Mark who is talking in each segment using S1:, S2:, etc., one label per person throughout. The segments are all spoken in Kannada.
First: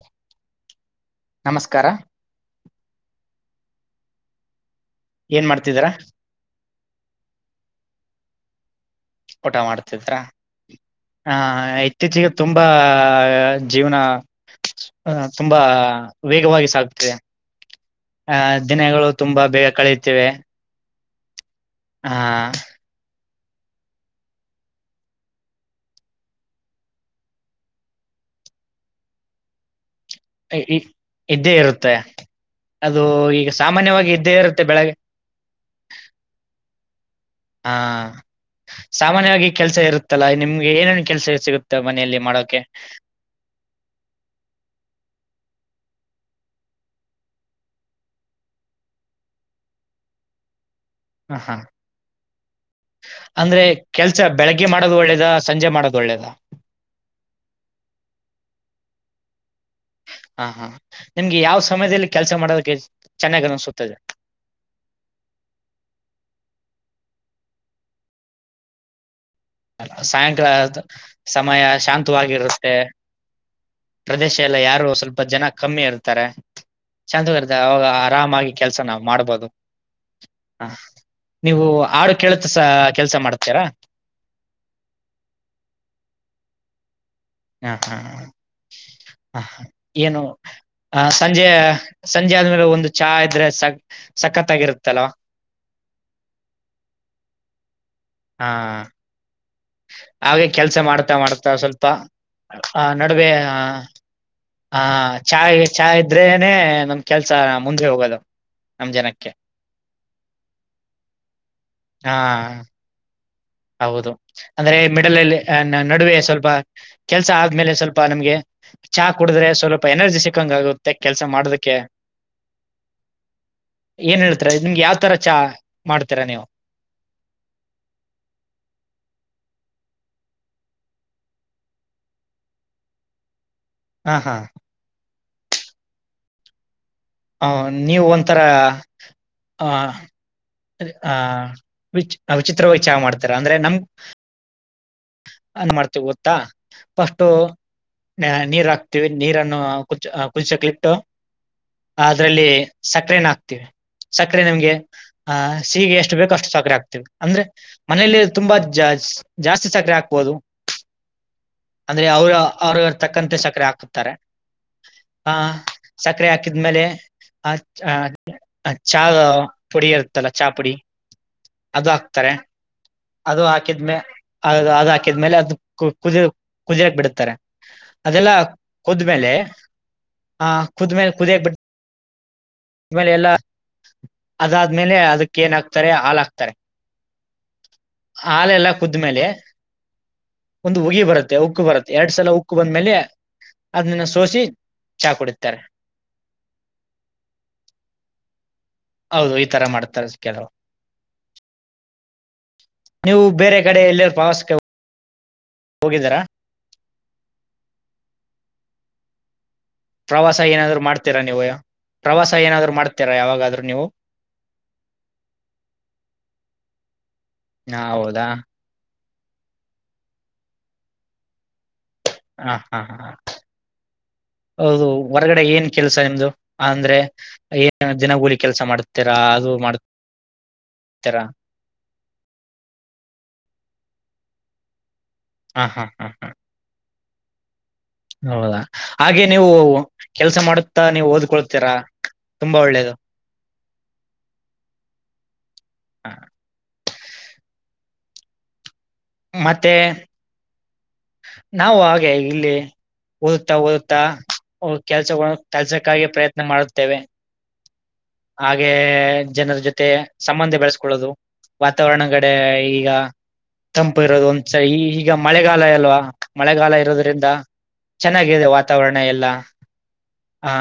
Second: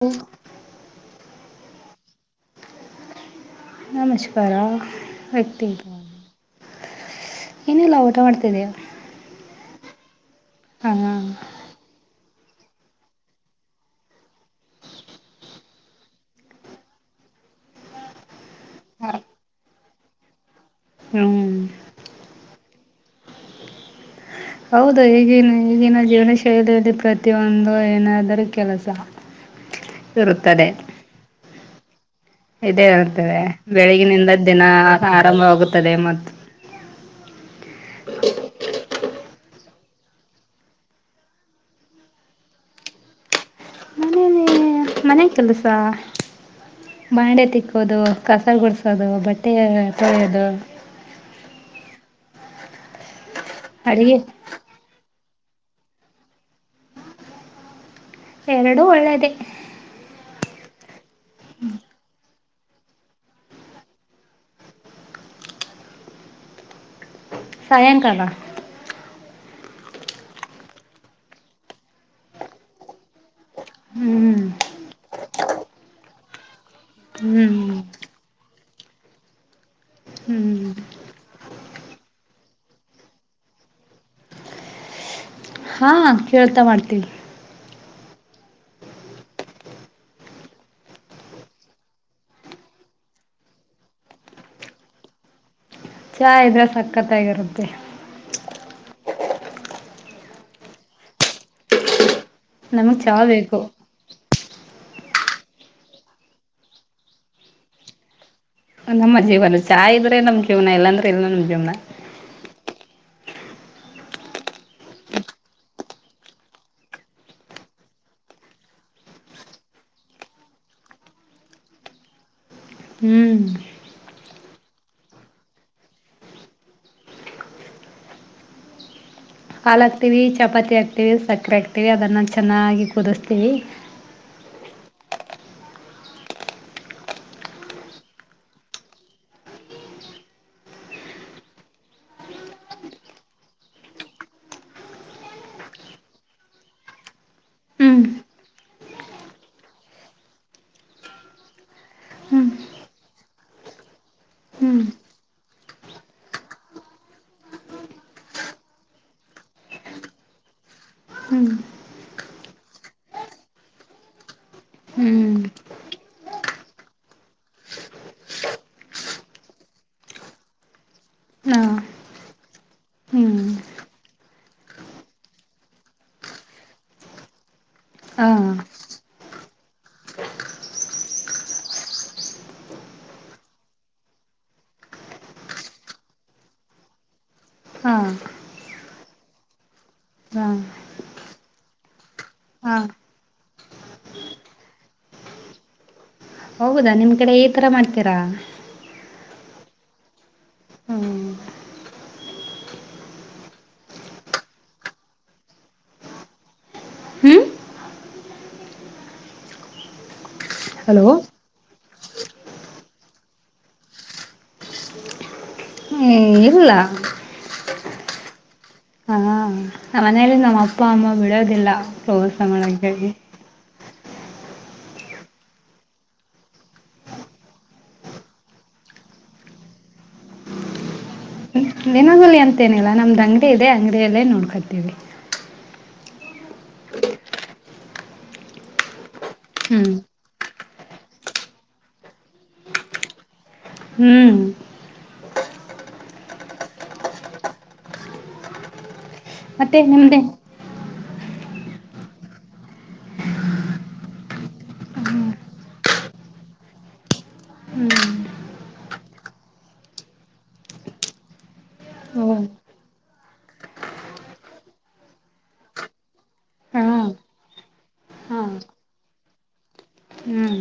S1: [unintelligible] ನಮಸ್ಕಾರ
S2: ನಮಸ್ಕಾರ
S1: ಏನ್ ಮಾಡ್ತಿದಿರ.
S2: ಏನಿಲ ಊಟ ಮಾಡ್ತ ಇದೀವಿ.
S1: ಊಟ ಮಾಡ್ತಿದ್ರಾ. ಹಾ ಇತ್ತೀಚಿಗೆ ತುಂಬಾ ಜೀವನ [unintelligible] ಅ ತುಂಬಾ ವೇಗವಾಗಿ ಸಾಗತಿದೆ [unintelligible] ಹ ದಿನಗಳು ತುಂಬಾ ಬೇಗ ಕಳಿತಿವೆ.
S2: ಹ್ಮ್
S1: ಹಾ
S2: ಹೌದು ಈಗಿನ ಈಗಿನ ಜೀವನ ಶೈಲಿಯಲ್ಲಿ ಪ್ರತಿಯೊಂದು ಏನಾದರೂ ಕೆಲಸ
S1: ಅ
S2: ಇರುತ್ತದೆ
S1: ಇ ಇದ್ದೇ ಇರ್ ತ್ತ
S2: ಇದೇ ಇರುತ್ತದೆ ಬೆಳಗಿನಿಂದ
S1: ಇರುತ್ತೆ
S2: ದಿನ
S1: ಬೆಳಗ್ಗೆ
S2: ಆರಂಭವಾಗುತ್ತದೆ ಮತ್ತು
S1: ಹಾ ಸಾಮಾನ್ಯವಾಗಿ ಕೆಲ್ಸ ಇರುತ್ತಲ್ಲ ನಿಮ್ಗೆ ಏನೇನು ಕೆಲ್ಸ ಸಿಗುತ್ತೆ ಮನೆಯಲ್ಲಿ ಮಾಡೋಕೆ.
S2: ಮನೇಲಿ ಮನೆ ಕೆಲ್ಸ [unintelligible] ಬಂಡೆ ತಿಕ್ಕೋದು ಕಸ ಗುಡಿಸೋದು ಬಟ್ಟೆ ತೊಳೆಯೋದು.
S1: ಹ ಹಾ ಅಂದ್ರೆ
S2: ಅಡುಗೆ
S1: ಕೆಲ್ಸ ಬೆಳಗ್ಗೆ ಮಾಡೋದು ಒಳ್ಳೇದ ಸಂಜೆ ಮಾಡೋದು ಒಳ್ಳೇದ.
S2: ಎರಡು ಒಳ್ಳೆದೆ.
S1: ಹಾ ಹಾ ನಿಮ್ಗೆ ಯಾವ ಸಮಯದಲ್ಲಿ ಕೆಲಸ ಮಾಡೋದ ಚೆನ್ನಾಗಿ ಅನಿಸುತ್ತದೆ [unintelligible]
S2: ಸಾಯಂಕಾಲ
S1: ಅ ಸಾಯಂಕಾಲದ ಸಮಯ ಶಾಂತವಾಗಿರುತ್ತೆ
S2: ಹ್ಞೂ
S1: ಪ್ರದೇಶ ಎಲ್ಲ ಯಾರು ಸ್ವಲ್ಪ ಜನ ಕಮ್ಮಿ ಇರ್ತಾರೆ. ಶಾಂತಗರ್ದ
S2: ಹ್ಞೂ
S1: ಅವಾಗ ಆರಾಮ ಆಗಿ ಕೆಲ್ಸ ನಾವವು ಮಾಡ್ಬೋದು. ಹ
S2: ಹ್ಞೂ
S1: ನೀವು ಆ ಹಾಡು ಕೇಳ ಸ ಕೆಲ್ಸ ಮಾಡ್ತೀರಾ?
S2: ಹಾ ಕೇಳ್ತಾ ಮಾಡ್ತೀನಿ.
S1: ಹಾ ಹಾ ಹ ಏನು? ಆ ಸಂಜೆ ಸಂಜೆ ಆದ್ಮೇಲೆ ಒಂದು ಚಹಾ ಇದ್ರೆ ಸ ಸಖತ್ಾಗಿರುತ್ತಲ್ವಾ?
S2: ಚಹಾ ಇದ್ರೆ ಸಕ್ಕತ್ತಾಗಿರುತ್ತೆ.
S1: ಹಾ ಹಾಗೆ ಕೆಲ್ಸ ಮಾಡ್ತಾ ಮಾಡ್ತಾ ಸ್ವಲ್ಪ ಹ
S2: ನಮಗ್ ಚಾ
S1: ನಡುವೆ ಹ
S2: ಬೇಕು
S1: ಹಾ ಚಾ್ ಚಹಾ ಇದ್ರೇನೆ ನಮ್ ಕೆಲ್ಸ ಮುಂದೆ ಹೋಗೋದು. ನಮ್
S2: ನಮ್ಮ
S1: ಜನಕ್ಕೆ
S2: ಜೀವನ ಚಾಯ್ ಇದ್ರೆ ನಮ್ ಜೀವನ ಇಲ್ಲಾಂದ್ರೆ ಇಲ್ಲ ನಮ ಜೀವ್ನ,
S1: ಹಾ ಹೌದು ಅಂದ್ರೆ ಮಿಡಲ್ಲ್ಲಿ, ನಡುವೆ ಸ್ವಲ್ಪ ಕೆಲ್ಸ ಆದ್ಮೇಲೆ ಸ್ವಲ್ಪ ನಮ್ಗೆ ಚಾ ಕುಡಿದ್ರೆ ಸ್ವಲ್ಪ ಎನರ್ಜಿ ಸಿಕ್ಕಂಗಗುತ್ತೆ ಕೆಲ್ಸ ಮಾಡೋದಕ್ಕೆ,
S2: ಹ್ಮ್
S1: ಏನ್ ಹೇಳ್ತರ ನಿಮ್ಗೆ ಯಾವತರ ಚಾ ಮಾಡ್ತೀರಾ? ನೀವು
S2: ಹಾಾಲ ಹಾಕ್ತಿೀವಿ ಚಪಾತಿ ಹಾಕ್ತಿೀವಿ ಸಕ್ಕರೆ ಹಾಕ್ತಿವಿ ಅದನ್ನ ಚೆನ್ನಾಗಿ ಕುದಿಸ್ತೀವಿ.
S1: ಹಾ ಹಾ ಹ ನೀವು ಒಂಥರ ಹ ಆ ವಿ ವಿಚಿತ್ರವಾಗಿ ಚಾ ಮಾಡ್ತಾರ ಅಂದ್ರೆ ನಮ್ ಅ ಮಾಡ್ತವಿ ಗೊತ್ತಾ ಫಸ್ಟು
S2: ಹ್ಮ್
S1: ನೀರ್ ಹಾಕ್ತಿವಿ ನೀರನ್ನು ಕು ಕುಂಚಕ್ಲಿಟ್ಟು ಅದ್ರಲ್ಲಿ
S2: ಹ್ಮ್
S1: ಸಕ್ಕರೆನ ಹಾಕ್ತಿವಿ ಸಕ್ಕರೆ ನಿಮ್ಗೆ
S2: ಹ್ಮ್
S1: ಆ ಸಕ್ಕರೆ ಎಷ್ಟು ಬೇಕ ಅಷ್ಟು ಸಕರೆ ಹಾಕ್ತವಿ ಅಂದ್ರೆ ಮನೇೆಯಲ್ಲಿ ತುಂಬಾ ಜಾಸ್ತಿ ಸಕ್ಕರೆ ಹಾಕ್ಬೋುದು,
S2: ಹ್ಮ್
S1: ಅಂದ್ರೆ ಅವರು ಅವ್ರವ ತಕ್ಕಂತೆ ಸಕ್ಕರೆ ಹಾಕುತ್ತಾರೆ.
S2: ಹ್ಮ್
S1: ಆಹ ಸಕ್ಕರೆ ಹಾಕಿದ್ಮೇಲೆ ಆ ಚಹ ಪುಡಿ ಇರುತ್ತಲ್ಲ ಚಹಾ ಪುಡಿ
S2: ಹಾ
S1: ಅದು ಹಾಕ್ತಾರೆ
S2: ಹ್ಮ್
S1: ಅದು ಹಾಕಿದ್ಮೇ ಅದು ಹಾಕಿದ್ಮೇಲೆ ಅದು ಕುದ ಕುದರಕ್ ಬಿಡತಾರೆ,
S2: ಹಾ
S1: ಅದೆಲ್ಲಾ ಕುದ್ಮೇಲೆ ಆ ಕುದ್ಮೇಲೆ ಕುದಿಯಕ್ ಬಿ ಕ್ಮೇಲೆ ಎಲ್ಲ ಅದಾದ್ಮೇಲೆ ಅದಕ್ಕೆ ಏನ್ ಹಾಕ್ತಾರೆ ಹಾಲ್ ಹಾಕ್ತಾರೆ
S2: ಹಾ
S1: ಹಾಾಲ ಎಲ್ಲಾ ಕುದ್ಮೇಲೆ
S2: ಹಾ
S1: ಒಂದು ಉಗಿ ಬರುತ್ತೆ ಉಕ್ಕು ಬರುತ್ತೆ ಎರಡ್ ಸಲ ಉಕ್ಕು
S2: ಹಾ
S1: ಬಂದ್ಮೇಲೆ ಅದನ್ನನ್ನ ಸೋಸಿ ಚಾ ಕುಡತಾರೆ.
S2: ಹೋಗೌದಾ ನಿಮ್ ಕಡೆ ಈ ತರ ಮಾಡ್ತೀರಾ?
S1: ಹೌದು ಈ ತರ ಮಾಡ್ತಾರೆ. ಕೆಲವು
S2: ಹ್ಮ್
S1: ನೀವು ಬೇರೆ ಕಡೆ ಎಲ್ಲರ ಪ್ರವಾಸಕ್ಕೆ ಹೋಗಿದ್ದಾರಾ? ಪ್ರವಾಸ ಏನಾದ್ರು
S2: ಹಲೋ
S1: ಮಾಡ್ತೀರಾ ನೀವಯ್ಯ?? ಪ್ರವಾಸ ಏನಾದ್ರು ಮಾಡ್ತೀರಾ ಯಾವಾಗಾದ್ರೂ ನೀವು?
S2: ಹ್ಮ್ ಇಲ್ಲ.
S1: ಹಾ ಹೌದಾ
S2: ನ ಮನೇೆಯಲ್ಲಿ ನಮ್ಮ್ ಅಪ್ಪ ಅಮ್ಮ ಬಿಡೋದಿಲ್ಲ.
S1: ಹಾ ಹಾ ಹಾ
S2: ಮಾಡಾಗಿ
S1: ಹೌದು ಹೊರಗಡೆ ಏನ್ ಕೆಲ್ಸ ನಿಮ್ದು? ಅಂದ್ರೆ ಏನ್ ದಿನಗೂಲಿ ಕೆಲ್ಸ ಮಾಡ್ತೀರಾ ಅದು ಮಾಡ್ತೀರಾ?
S2: ದಿನಗಲಿ ಅಂತೇನಿಲ್ಲ ನಮ್ದ್ ಅಂಗಡಿ ಇದೆ ಅಂಗಡಿಯಲ್ಲೇ ನೋಡ್ಕೊತೀವಿ.
S1: ಹಾ ಹಾ ಹಾ ಹಾ ಹೌದಾ ಹಾಗೆ ನೀವು
S2: ಹ್ಮ್
S1: ಕೆಲಸ ಮಾಡ ತ್ತ ನೀವು ಓದ್ಕೊಳ್ತೀರಾ ತುಂಬಾ ಒಳ್ಳೇದು.
S2: ಹ್ಮ್
S1: ಹ
S2: ಮತ್ತೆ ನಿಮ್ದ [unintelligible]
S1: ನಾವು ಹಾಗೆ ಇಲ್ಲಿ ಓದುತ್ತಾ ಓದುತ್ತಾ ಕೆಲ್ಸ
S2: ಹ್ಮ್
S1: ಕೆಲ್ಸಕ್ಕಾಗ ಪ್ರಯತ್ನ ಮಾಡುತ್ತೇವೆ
S2: ಹ್ಮ್
S1: ಹಾಗೆ ಜನರ ಜೊತೆ ಸಂಬಂಧ ಬೆಳೆಸ್ಕೊಳ್ಳೋದು ವಾತಾವರಣ ಕಡೆ
S2: ಓ
S1: ಈಗ ತಂಪು ಇರೋದು ಒಂದ್ಸ ಈ ಈಗ ಮಳೆಗಾಲ ಅಲ್ವಾ ಮಳೆಗಾಲ
S2: ಹಾ
S1: ಇರೋದ್ರಿಂದ
S2: ಹಾ
S1: ಚೆನ್ನಾಗಿದೆ ವಾತಾವರಣ ಎಲ್ಲ ಹ
S2: ಹ್ಮ್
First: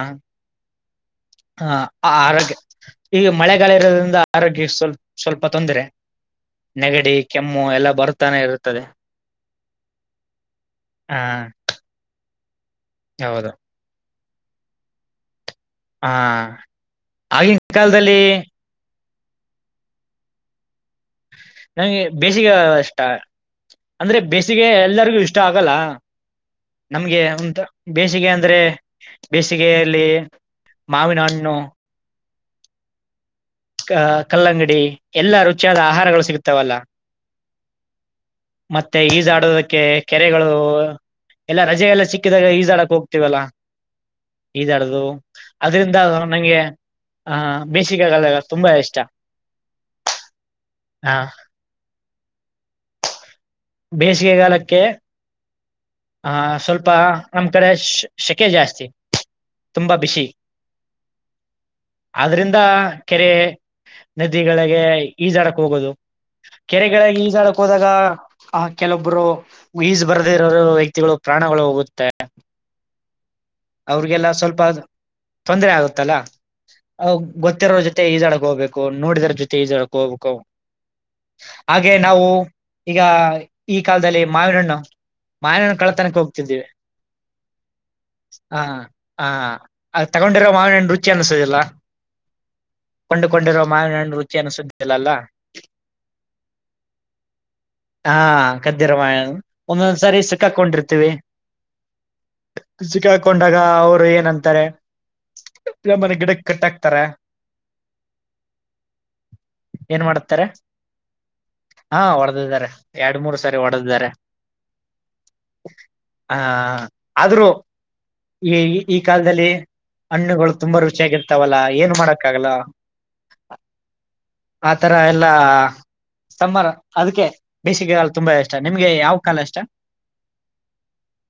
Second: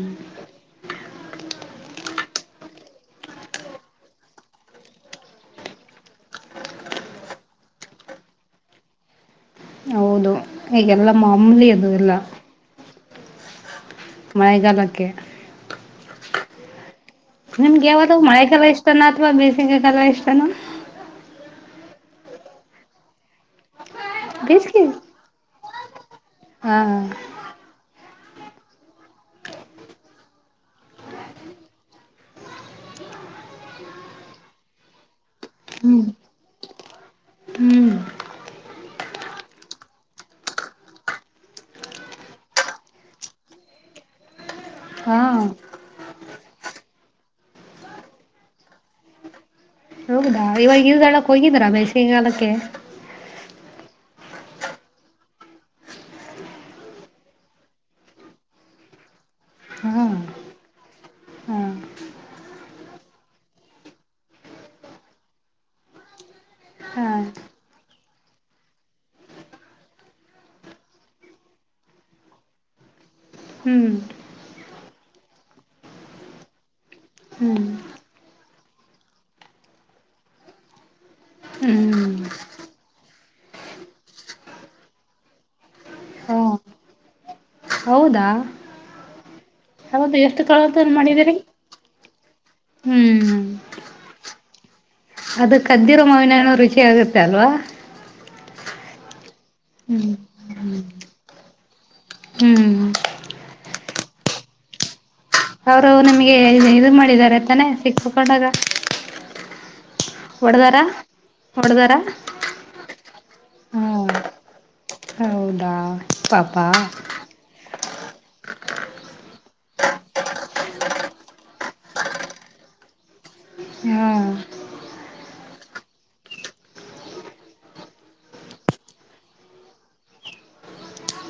S1: ಹ ಆರೋಗ್ಯ ಈಗ ಮಳೆಗಾಲ ಇರೋದ್ರಿಂದ ಆರೋಗ್ಯ ಸ್ವಲ್ ಸ್ವಲ್ಪ ತೊಂದರೆ ನೆಗಡಿ ಕೆಮ್ಮು ಎಲ್ಲ ಬರುತ್ತಾನೆ ಇರುತ್ತದೆ
S2: ಈಗೆಲ್ಲ
S1: ಹಾ
S2: ಮಾಮೂಲಿ ಅದು ಎಲ್ಲ
S1: ಹೌದು
S2: ಮಳೆಗಾಲಕ್ಕೆ
S1: ಹಾ ಆಗಿನ
S2: ನಿಮ್ಗೆ ಯಾವದು
S1: ಕಾಲದಲ್ಲಿ
S2: ಮಳೆ ಗಾಲ ಇಷ್ಟ ನಾ ಅಥವಾ ಬೇಸಿಗೆ ಗಾಲ ಇಷ್ಟನ
S1: ನಂಗೆ ಬೇಸಿಗೆ ಗಾಲ ಇಷ್ಟ ಅಂದ್ರೆ ಬೇಸಿಗೆ ಎಲ್ಲರಿಗು ಇಷ್ಟ ಆಗ್ ಹೋಗಲ್ಲ
S2: ಹಾ
S1: ನಮ್ಗೆಂತ ಬೇಸಿಗೆ ಅಂದ್ರೆ ಬೇಸಿಗೆಯಲ್ಲಿ ಮಾವಿನ ಹಣ್ಣು ಅ ಕಲ್ಲಂಗಡಿ ಎಲ್ಲಾ ರುಚಿಯಾದ
S2: ಹ್ಮ್
S1: ಆಹಾರಗಳು ಸಿಗುತ್ತಾವಲ್ಲ
S2: ಹ್ಮ್
S1: ಮತ್ತೆ ಈಜಾಡದಕ್ಕೆ ಕೆರೆಗಳು ಎಲ್ಲ ರಜೆ ಎಲ್ಲ ಸಿಕ್ಕಿದಾಗ ಈಜಾಡಕ್ ಹೋಗ್ತವಲ್ಲ ಈಜಾಡದು
S2: ಹಾ
S1: ಅದ್ರಿಂದ ನಂಗೆ ಆಹ ಬೇಸಿಗೆ ಆ ಗಾಲ ತುಂಬಾ ಇಷ್ಟ.
S2: ಇವಾಗ
S1: ಆ
S2: ಈಜಾಡಕ್ ಹೋಗಿದೀರಾ ಬೇಸಿಗೆಗಾಲಕ್ಕೆ
S1: ಬೇಸಿಗೆಗಾಲಕ್ಕೆ ಆಹ ಸ್ವಲ್ಪ ನಮ್ ಕಡೆ ಶೆಕೆ ಜಾಸ್ತಿ
S2: ಹಾ
S1: ತುಂಬಾ ಬಿಸಿ
S2: ಹಾ
S1: ಆದ್ರಿಂದ ಕೆರೆ ನದಿಗಳಿಗೆ ಈಜಾಡಕ್ ಹೋಗೋದು
S2: ಹಾ
S1: ಕೆರೆಗಳಿಗೆ ಈಜಾಡಕ್ ಹೋದಾಗ ಆ ಕೆಲೊಬ್ರು ಈಜ ಬರ್ದಿರೋರು ಕ್ತಿಗಳು ಪ್ರಾಣಗಳು ಹೋಗುತ್ತೆ [unintelligible]
S2: ಹ್ಮ್
S1: ಅವ್ರಿಗೆಲ್ಲ ಸ್ವಲ್ಪ ತೊಂದರೆ ಆಗುತ್ತಲ್ಲ ಅವಗ
S2: ಹ್ಮ್
S1: ಗೊತ್ತಿರೋರ ಜೊತೆ ಈಜಾಡಕ್ ಹೋಗ್ಬೇಕು ನೋಡಿದ್ರ ಜೊತೆ ಈಜೊಡಕ್ ಹೋಗ್ಬೇಕು ಹಾಗೆ
S2: ಹ್ಮ್
S1: ನಾವು ಈಗ ಈ ಕಾಲದಲ್ಲಿ ಮಾವಿನಹಣ್ಣು ಮಾವಿನಣ್ಣುಕಳತನಕ್ಕೆ
S2: ಓ
S1: ಹೋಗ್ತಿದ್ದೀವಿ
S2: ಹೌದಾ
S1: ಹಾ ಹಾ ಅ
S2: ಹೌದು ಎಷ್ಟು
S1: ತಗೊಂಡಿರೋ
S2: ಕಳತಲ್
S1: ಮಾಾವನಣ್ಣುರುಚಿ
S2: ಮಾಡಿದಿರಿ
S1: ಅನ್ನಿಸೋದಿಲ್ಲ
S2: ಹ್ಮ್
S1: ಕೊಂಡಕೊಂಡಿರುವ ಮಾವಿನಣ್ [unintelligible] ರುಚಿಯನುಸ್ [unintelligible]
S2: ಅದು ಕದ್ದಿರ ಮಾವಿನಣ್ಣು ರುಚಿ ಆಗುತ್ತೆ ಅಲ್ವಾ
S1: ಕದ್ದಿ ಮಾಯಣ
S2: ಹ್ಮ್
S1: ಒಂದೊಂದ್ಸರಿ ಸಿಕ್ಕಾಕೊಂಡಿರ್ತೀವಿ
S2: ಹ್ಮ್
S1: ಸಿಕ್ಕಾ [unintelligible] ಅವ್ರು ಏನಂತಾರೆ
S2: ಅವರು
S1: ನಮ್ಮನ್ನ
S2: ನಿಮ್ಗೆ
S1: ಗಿಡಕ್
S2: ಇದು
S1: ಕಟ್ಟಾಕ್ತಾರೆ
S2: ಮಾಡಿದ್ದಾರೆ ತಾನೆ ಸಿಕ್ಕಕೊಂಡಾಗ
S1: ಏನ್ ಮಾಡ್ತಾರೆ
S2: ಹೊಡದಾರ ಹೊಡದಾರ
S1: ಹಾ ಹೊಡೆದಿದ್ದಾರೆ ಎರಡ್ ಮೂರ್ ಸಾರಿ
S2: ಹ
S1: ಹೊಡೆದಿದ್ದಾರೆ
S2: ಹೌದಾ
S1: ಆ
S2: ಪಾಪಾ
S1: ಆದ್ರೂ ಈ ಈ ಕಾಲದಲ್ಲಿ ಹಣ್ಣುಗಳು ತುಂಬಾ ರುಚಿಯಾಗಿರ್ತಾವಲ್ಲ ಏನು ಮಾಡಕ್ಕಾಗಲ್ಲ
S2: ಹ್ಮ್
S1: ತರ ಎಲ್ಲಾ ಸಮ್ಮರ್ ಅದಿಕ್ಕೆ ಬೇಸಿಗೆಗಾಲ ತುಂಬಾ ಇಷ್ಟ ನಿಮ್ಗೆ ಯಾವ ಕಾಲ ಇಷ್ಟ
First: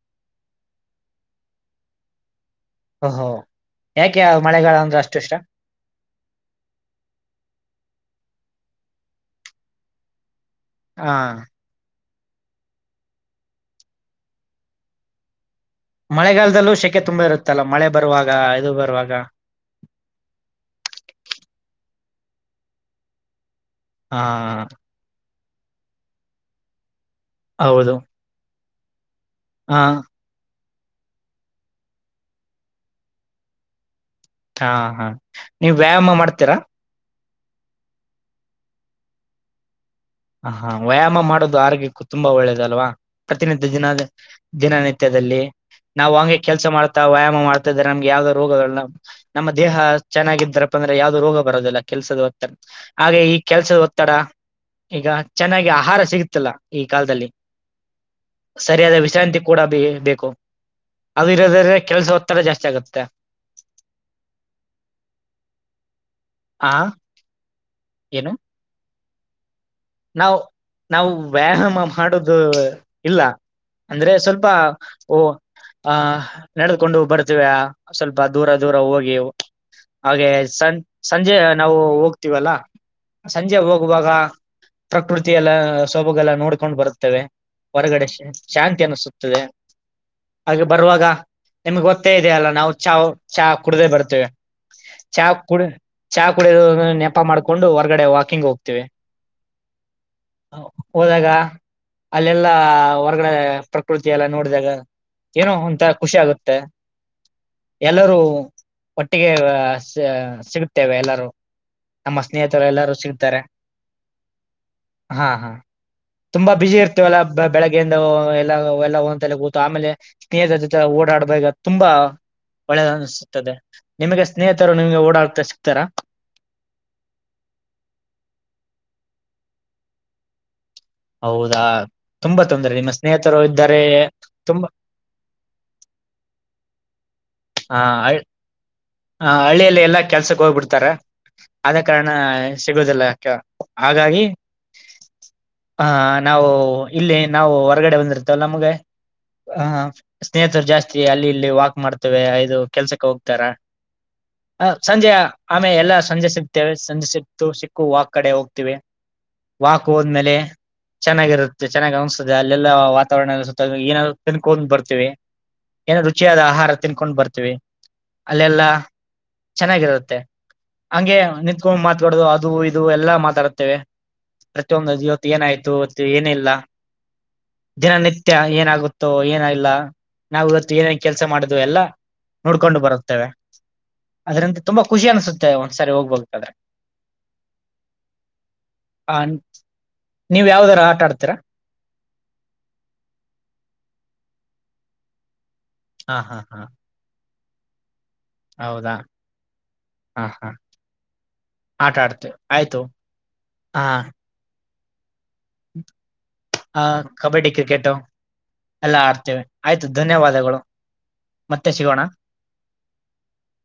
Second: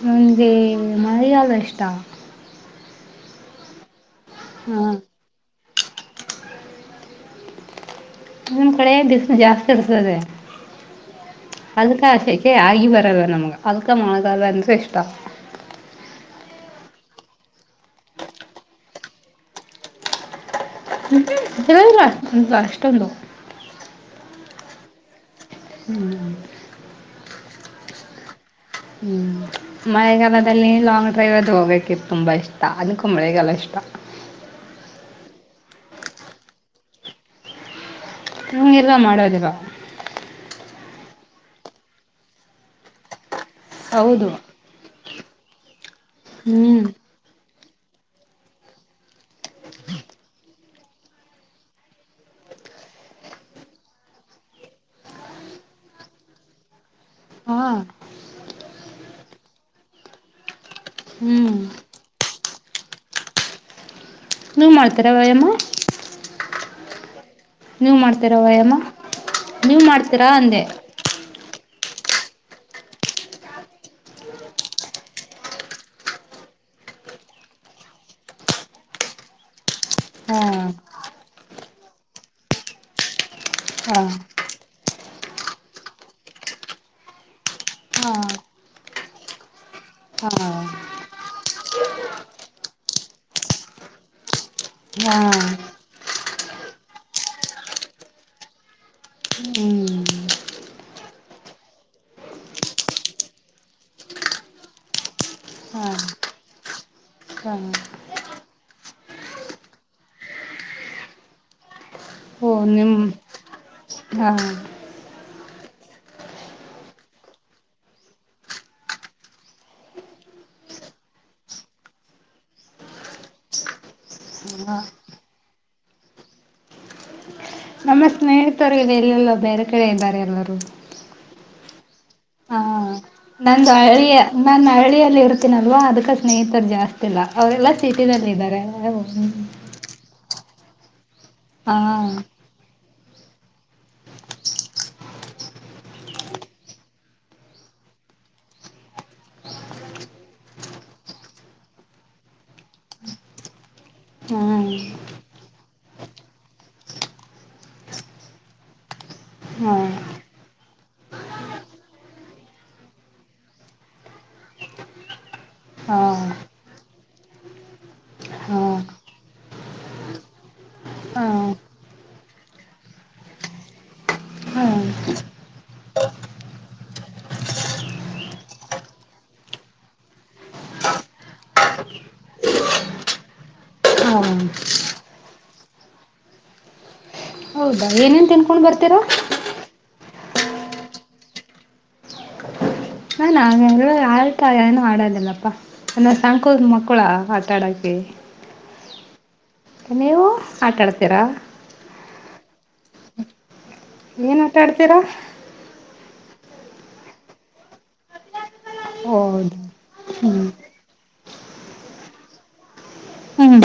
S2: ನನಗೆ ಮಳೆಗಾಲ ಇಷ್ಟಾ
S1: ಹೊ ಹೊ ಯಾಕೆ
S2: ಹಾ
S1: ಮಳೆಗಾಲಅಂದ್ರೆ ಅಷ್ಟು ಇಷ್ಟ
S2: ನಿಮ್ ಕಡೆ ಬಿಸ್ಲು ಜಾಸ್ತಿ ಇತರ್ದೆ
S1: ಹಾ
S2: ಏಕೆ ಆಗಿ ಬರಲ್ಲ ನಮ್ಗ ಅದುಕ ಮಳೆಗಾಲ ಅಂದ್ರೆ ಇಷ್ಟ.
S1: ಮಳೆಗಾಲದಲ್ಲೂ ಶೆಕೆ ತುಂಬಾ ಇರುತ್ತಲ್ಲ ಮಳೆ ಬರುವಾಗ ಇದು ಬರುವಾಗ [unintelligible]
S2: ಇರಲ ಅಷ್ಟ್ ಅಷ್ಟೊಂದು.
S1: ಹಾ ಹೌದು ಹಾ
S2: ಮಳೆಗಾಲದಲ್ಲಿ ಲಾಂಗ್ ಡ್ರೈವ್ ಅದು ಹೋಗೋಕ್ಕೆ ತುಂಬ ಇಷ್ಟ ಅದಕ್ಕೆ ಮಳೆಗಾಲ ಇಷ್ಟ.
S1: ಹಾ ಹಾ ನೀವ್ ವ್ಯಾಯಾಮ ಮಾಡ್ತೀರಾ.
S2: ಹ್ಮ್ ಇಲ್ಲ ಮಾಡೋದಿಲ್ಲ.
S1: ಹ ಹಾ ವ್ಯಾಯಾಮ ಮಾಡೋದು ಆರೋಗ್ಯಕ್ಕೂ ತುಂಬಾ ಒಳ್ಳೇದಲ್ವಾ. ಪ್ರತಿನಿತ್ಯ ದಿನ
S2: ಹೌದು
S1: ದಿನನಿತ್ಯದಲ್ಲಿ ನಾವ್ ಹಂಗೆ ಕೆಲ್ಸ
S2: ಹ್ಮ್
S1: ಮಾಡ್ತಾ ವ್ಯಾಯಾಮ ಮಾಡ್ತಾ ನಮ್ಗೆ ಯಾವ್ದೋ ರೋಗಗಳನ್ನ ನಮ್ಮ ದೇಹ ಚೆನ್ನಾಗಿದ್ದಾರಪ್ಪ ಅಂದ್ರೆ ಯಾವ್ದು ರೋಗ ಬರೋದಿಲ್ಲ ಕೆಲ್ಸದ ಒತ್ತಡ ಹಾಗೆ ಈ ಕೆಲ್ಸದ ಒತ್ತಡ ಈಗ ಚೆನ್ನಾಗಿ ಆಹಾರ ಸಿಗುತ್ತಿಲ್ಲ ಈ ಕಾಲದಲ್ಲಿ
S2: ಹಾ
S1: [unintelligible] ಸರಿಯಾದ ವಿಶ್ರಾಂತಿ ಕೂಡ ಬ ಬೇಕು
S2: ಹ್ಮ್
S1: ಅದುಿರೋದ್ರ ಕೆಲಸ ಒತ್ತಡ ಜಾಸ್ತಿ ಆಗುತ್ತೆ.
S2: ನೀವ್ ಮಾಡ್ತೀರಾ ವ್ಯಾಯಾಮ.
S1: ಹಾ
S2: ನೀವ್ ಮಾಡ್ತೀರ ವ್ಯಾಯಾಮ. ನೀವು ಮಾಡ್ತೀರಾ
S1: ನಾವು
S2: ಅಂದೆ.
S1: ನಾವು ವ್ಯಾಯಾಮ ಮಾಡುದು ಇಲ್ಲ ಅಂದ್ರೆ ಸ್ವಲ್ಪ ಓ ಹ ನಡೆದುಕೊಂಡು ಬರ್ತೀವ ಸ್ವಲ್ಪ ದೂರ ದೂರ ಹೋಗಿ ಹಾಗೆ
S2: ಹಾ
S1: ಸಂ ಸಂಜೆ ನಾವು ಹೋಗ್ತೀವಲ್ಲ ಸಂಜೆ
S2: ಹಾ
S1: ಹೋಗುವಾಗ ಪ್ರಕೃತಿಯ ಎಲ್ಲ ಸೊಬಗೆಲ್ಲ ನೋಡ್ಕೊಂಡು ಬರುತ್ತೇವೆ ಹೊರಗಡೆ
S2: ಹಾ
S1: ಶಾಂತಿ ಅನ್ನಿಸುತ್ತದೆ
S2: ಹಾ
S1: ಹಾಗೆ ಬರುವಾಗ ನಿಮ್ಗೆ ಗೊತ್ತೇ ಇದೆ ಅಲ್ಲ ನಾವು ಚಹ ಚಹ ಕುಡ್ದೇ ಬರ್ತೇವೆ
S2: ಹಾ
S1: ಚಹ ಕು ಚಹ ಕುಡ ನೆಪ ಮಾಡಕೊಂಡು ಹೊರ್ಗಡೆ ವಾಕಿಂಗ್ ಹೋಗ್ತೇವಿ.
S2: ಹ್ಮ್
S1: [unintelligible] ಹೋದಾಗ ಅಲ್ಲೆಲ್ಲ ಹೊರ್ಗಡೆ ಪ್ರಕೃತಿ ಎಲ್ಲ ನೋಡಿದಾಗ ಏನೋ
S2: ಹಾ
S1: ಒಂತರ ಖುಷಿ ಆಗುತ್ತೆ
S2: ಹಾ
S1: ಎಲ್ಲರೂ ಒಟ್ಟಿಗೆ ಸಿಗುತ್ತೇವೆ ಎಲ್ಲಾರೂ ನಮ್ಮ
S2: ಓ
S1: ಸ್ನೇಹಿತರು ಎಲ್ಲರೂ
S2: ನಿಮ್
S1: ಸಿಗ್ತಾರೆ.
S2: ಹಾ
S1: ಹಾ ಹಾ ತುಂಬಾ ಬ್ಯುಸಿ ಇರ್ತೇವಲ್ಲ ಬೆಳಗ್ಗೆಯಿಂದ ಎಲ್ಲ ಎಲ್ಲ ಒಲೆ ಕೂತು ಆಮೇಲೆ ಸ್ನೇಹಿತರ ಜೊತೆ ಓಡಾದ್ದಾಗ ತುಂಬಾ ಒಳ್ಳೆ ಅನಸತದೆ ನಿಮಗೆ ಸ್ನೇಹಿತರು
S2: ಹಾ
S1: ನಿಮ್ಗೆ ಓಡಾಡ್ತಾ ಸಿಗ್ತಾರ [unintelligible]
S2: ಸಿಗ್ತರೆ ಇಲ್ಲಿಲ್ಲ ಬೇರೆ ಕಡೆ ಇದ್ದಾರೆ ಎಲ್ಲರೂ.
S1: ಹೌದಾ ತುಂಬಾ
S2: ಹ
S1: ತೊಂದ್ರೆ ನಿಮ್
S2: ನಂದು ಹಳ್ಳಿಯ ನಾನ ಹಳ್ಳಿಯಲ್ಲಿ ಇರ್ತೀನಲ್ವಾ ಅದಕ ಸ್ನೇಹಿತರು ಜಾಸ್ತಿ. ಗ ಅವರೆಲ್ಲ ಸಿಟಿನಲ್ಲಿ ಇದರೆ.
S1: ಹಾ ಹಳ್ಳಿಯಲ್ಲೆಲ್ಲ ಕೆಲ್ ಸಕ್ ಹೋಗ್ಬಿಡ್ತರೆ
S2: ಹಾ
S1: ಅದೇ ಕಾರಣ ಸಿಗುದಿಲ್ಲ. ಹಾಗಾಗಿ ಹ ನಾವು ಇಲ್ಲಿ ನಾವು ಹೊರಗಡೆ ಬಂದಿರ್ತವಲಾ ನಮ್ಗೆ ಹ ಸ್ನೇಹಿತರು ಜಾಸ್ತಿ ಅಲ್ಲಿ ಇಲ್ಲಿ ವಾಕ್ ಮಾಡ್ತೇವೆ ಇದು ಕೆಲ್ಸಕ್ಕೆ ಹೋಗ್ತಾರ. ಆ
S2: ಹ್ಮ್
S1: ಸಂಜೆ ಆಮೇಲ್ ಎಲ್ಲಾ ಸಂಜೆ ಸಿಗ್ತೇವೆ ಸಂಜೆ ಸಿಗ್ತು ಸಿಕ್ಕು ವಾಕ್ ಕಡೆ ಹೋಗ್ತೀವಿ
S2: ಹಾ ಹಾ
S1: ವಾಕ್ ಹೋದ್ಮೇಲೆ ಚೆನ್ನಾಗಿರುತ್ತೆ ಚೆನ್ನಾಗ ಅನಿಸ್ತದೆ ಅಲ್ಲೆಲ್ಲ ವಾತಾವರಣಲ್ಲ ಸುತ್ತ ಏನಾದ ತಿನ್ಕೊಂಡ್ ಬರ್ತೀವಿ ಏನ
S2: ಹಾ
S1: ರುಚಿಯಾದ ಆಹಾರ ತಿನ್ಕೊಂಡ್ ಬರ್ತೀವಿ
S2: ಹಾ
S1: ಅಲ್ಲೆಲ್ಲಾ ಚೆನ್ನಾಗಿರುತ್ತೆ ಹಂಗೆ ನಿತ್ಕೊಂಡು ಮಾತಕಡೋದು ಅದು ಇದು ಎಲ್ಲಾ ಮಾತಾಡುತ್ತೇವೆ
S2: ಹಾ
S1: ಪ್ರತಿಯೊಂದು ಇವತ್ತು ಏನಾಯ್ತು ಇತ್ತು ಏನ ಇಲ್ಲ ದಿನನಿತ್ಯ ಏನಾಗುತ್ತೋ ಏನ ಇಲ್ಲ ನಾವ್ ಇವತ್ ಏನೇನ್ ಕೆಲ್ಸ ಮಾಡುದು ಎಲ್ಲಾ ನೋಡ್ಕೊಂಡು ಬರುತ್ತೇವೆ.
S2: ಹಾ
S1: ಅದ್ರಿಂದ ತುಂಬಾ ಖುಷಿ ಅನ್ಸುತ್ತೆ ಒಂದ್ಸರಿ ಹೋಗ್ಬೇಕದ್ರೆ.
S2: ಹೌದಾ ಏನೇನ್ ತಿನ್ಕೊಂಡ್ ಬರ್ತೀರಾ.
S1: ಆ, ನೀವ್ ಯಾವ್ದರ ಆಟಾಡ್ತೀರ.
S2: ಹಾ ನಾವ್ ಒಂದು ಆಟ ಏನು ಆಡೋದಿಲ್ಲಪ. ನಾನ್
S1: ಹಾ ಹಾ
S2: ಸಣ್ ಕೋ
S1: ಹಾ
S2: ಮಕ್ಳ ಆಟಡೋಕೆ
S1: ಹೌದಾ ಹಾ
S2: ನೀವು
S1: ಹಾ
S2: ಆಟಾ ಆಡ್ತೀರಾ
S1: ಆಟ ಆಡ್ತೀವಿ ಆಯ್ತು ಹಾ
S2: ಏನ್ ಆಟ ತಿ ತೀರ
S1: ಆ ಕಬಡ್ಡಿ ಕ್ರಿಕೆಟು ಎಲ್ಲ ಆಡ್ತೇವೆ
S2: ಹೌದು
S1: ಆಯ್ತು
S2: ಹ್ಮ್
S1: ಧನ್ಯವಾದಗಳು ಮತ್ತೆ ಸಿಗೋಣ
S2: ಹ್ಮ್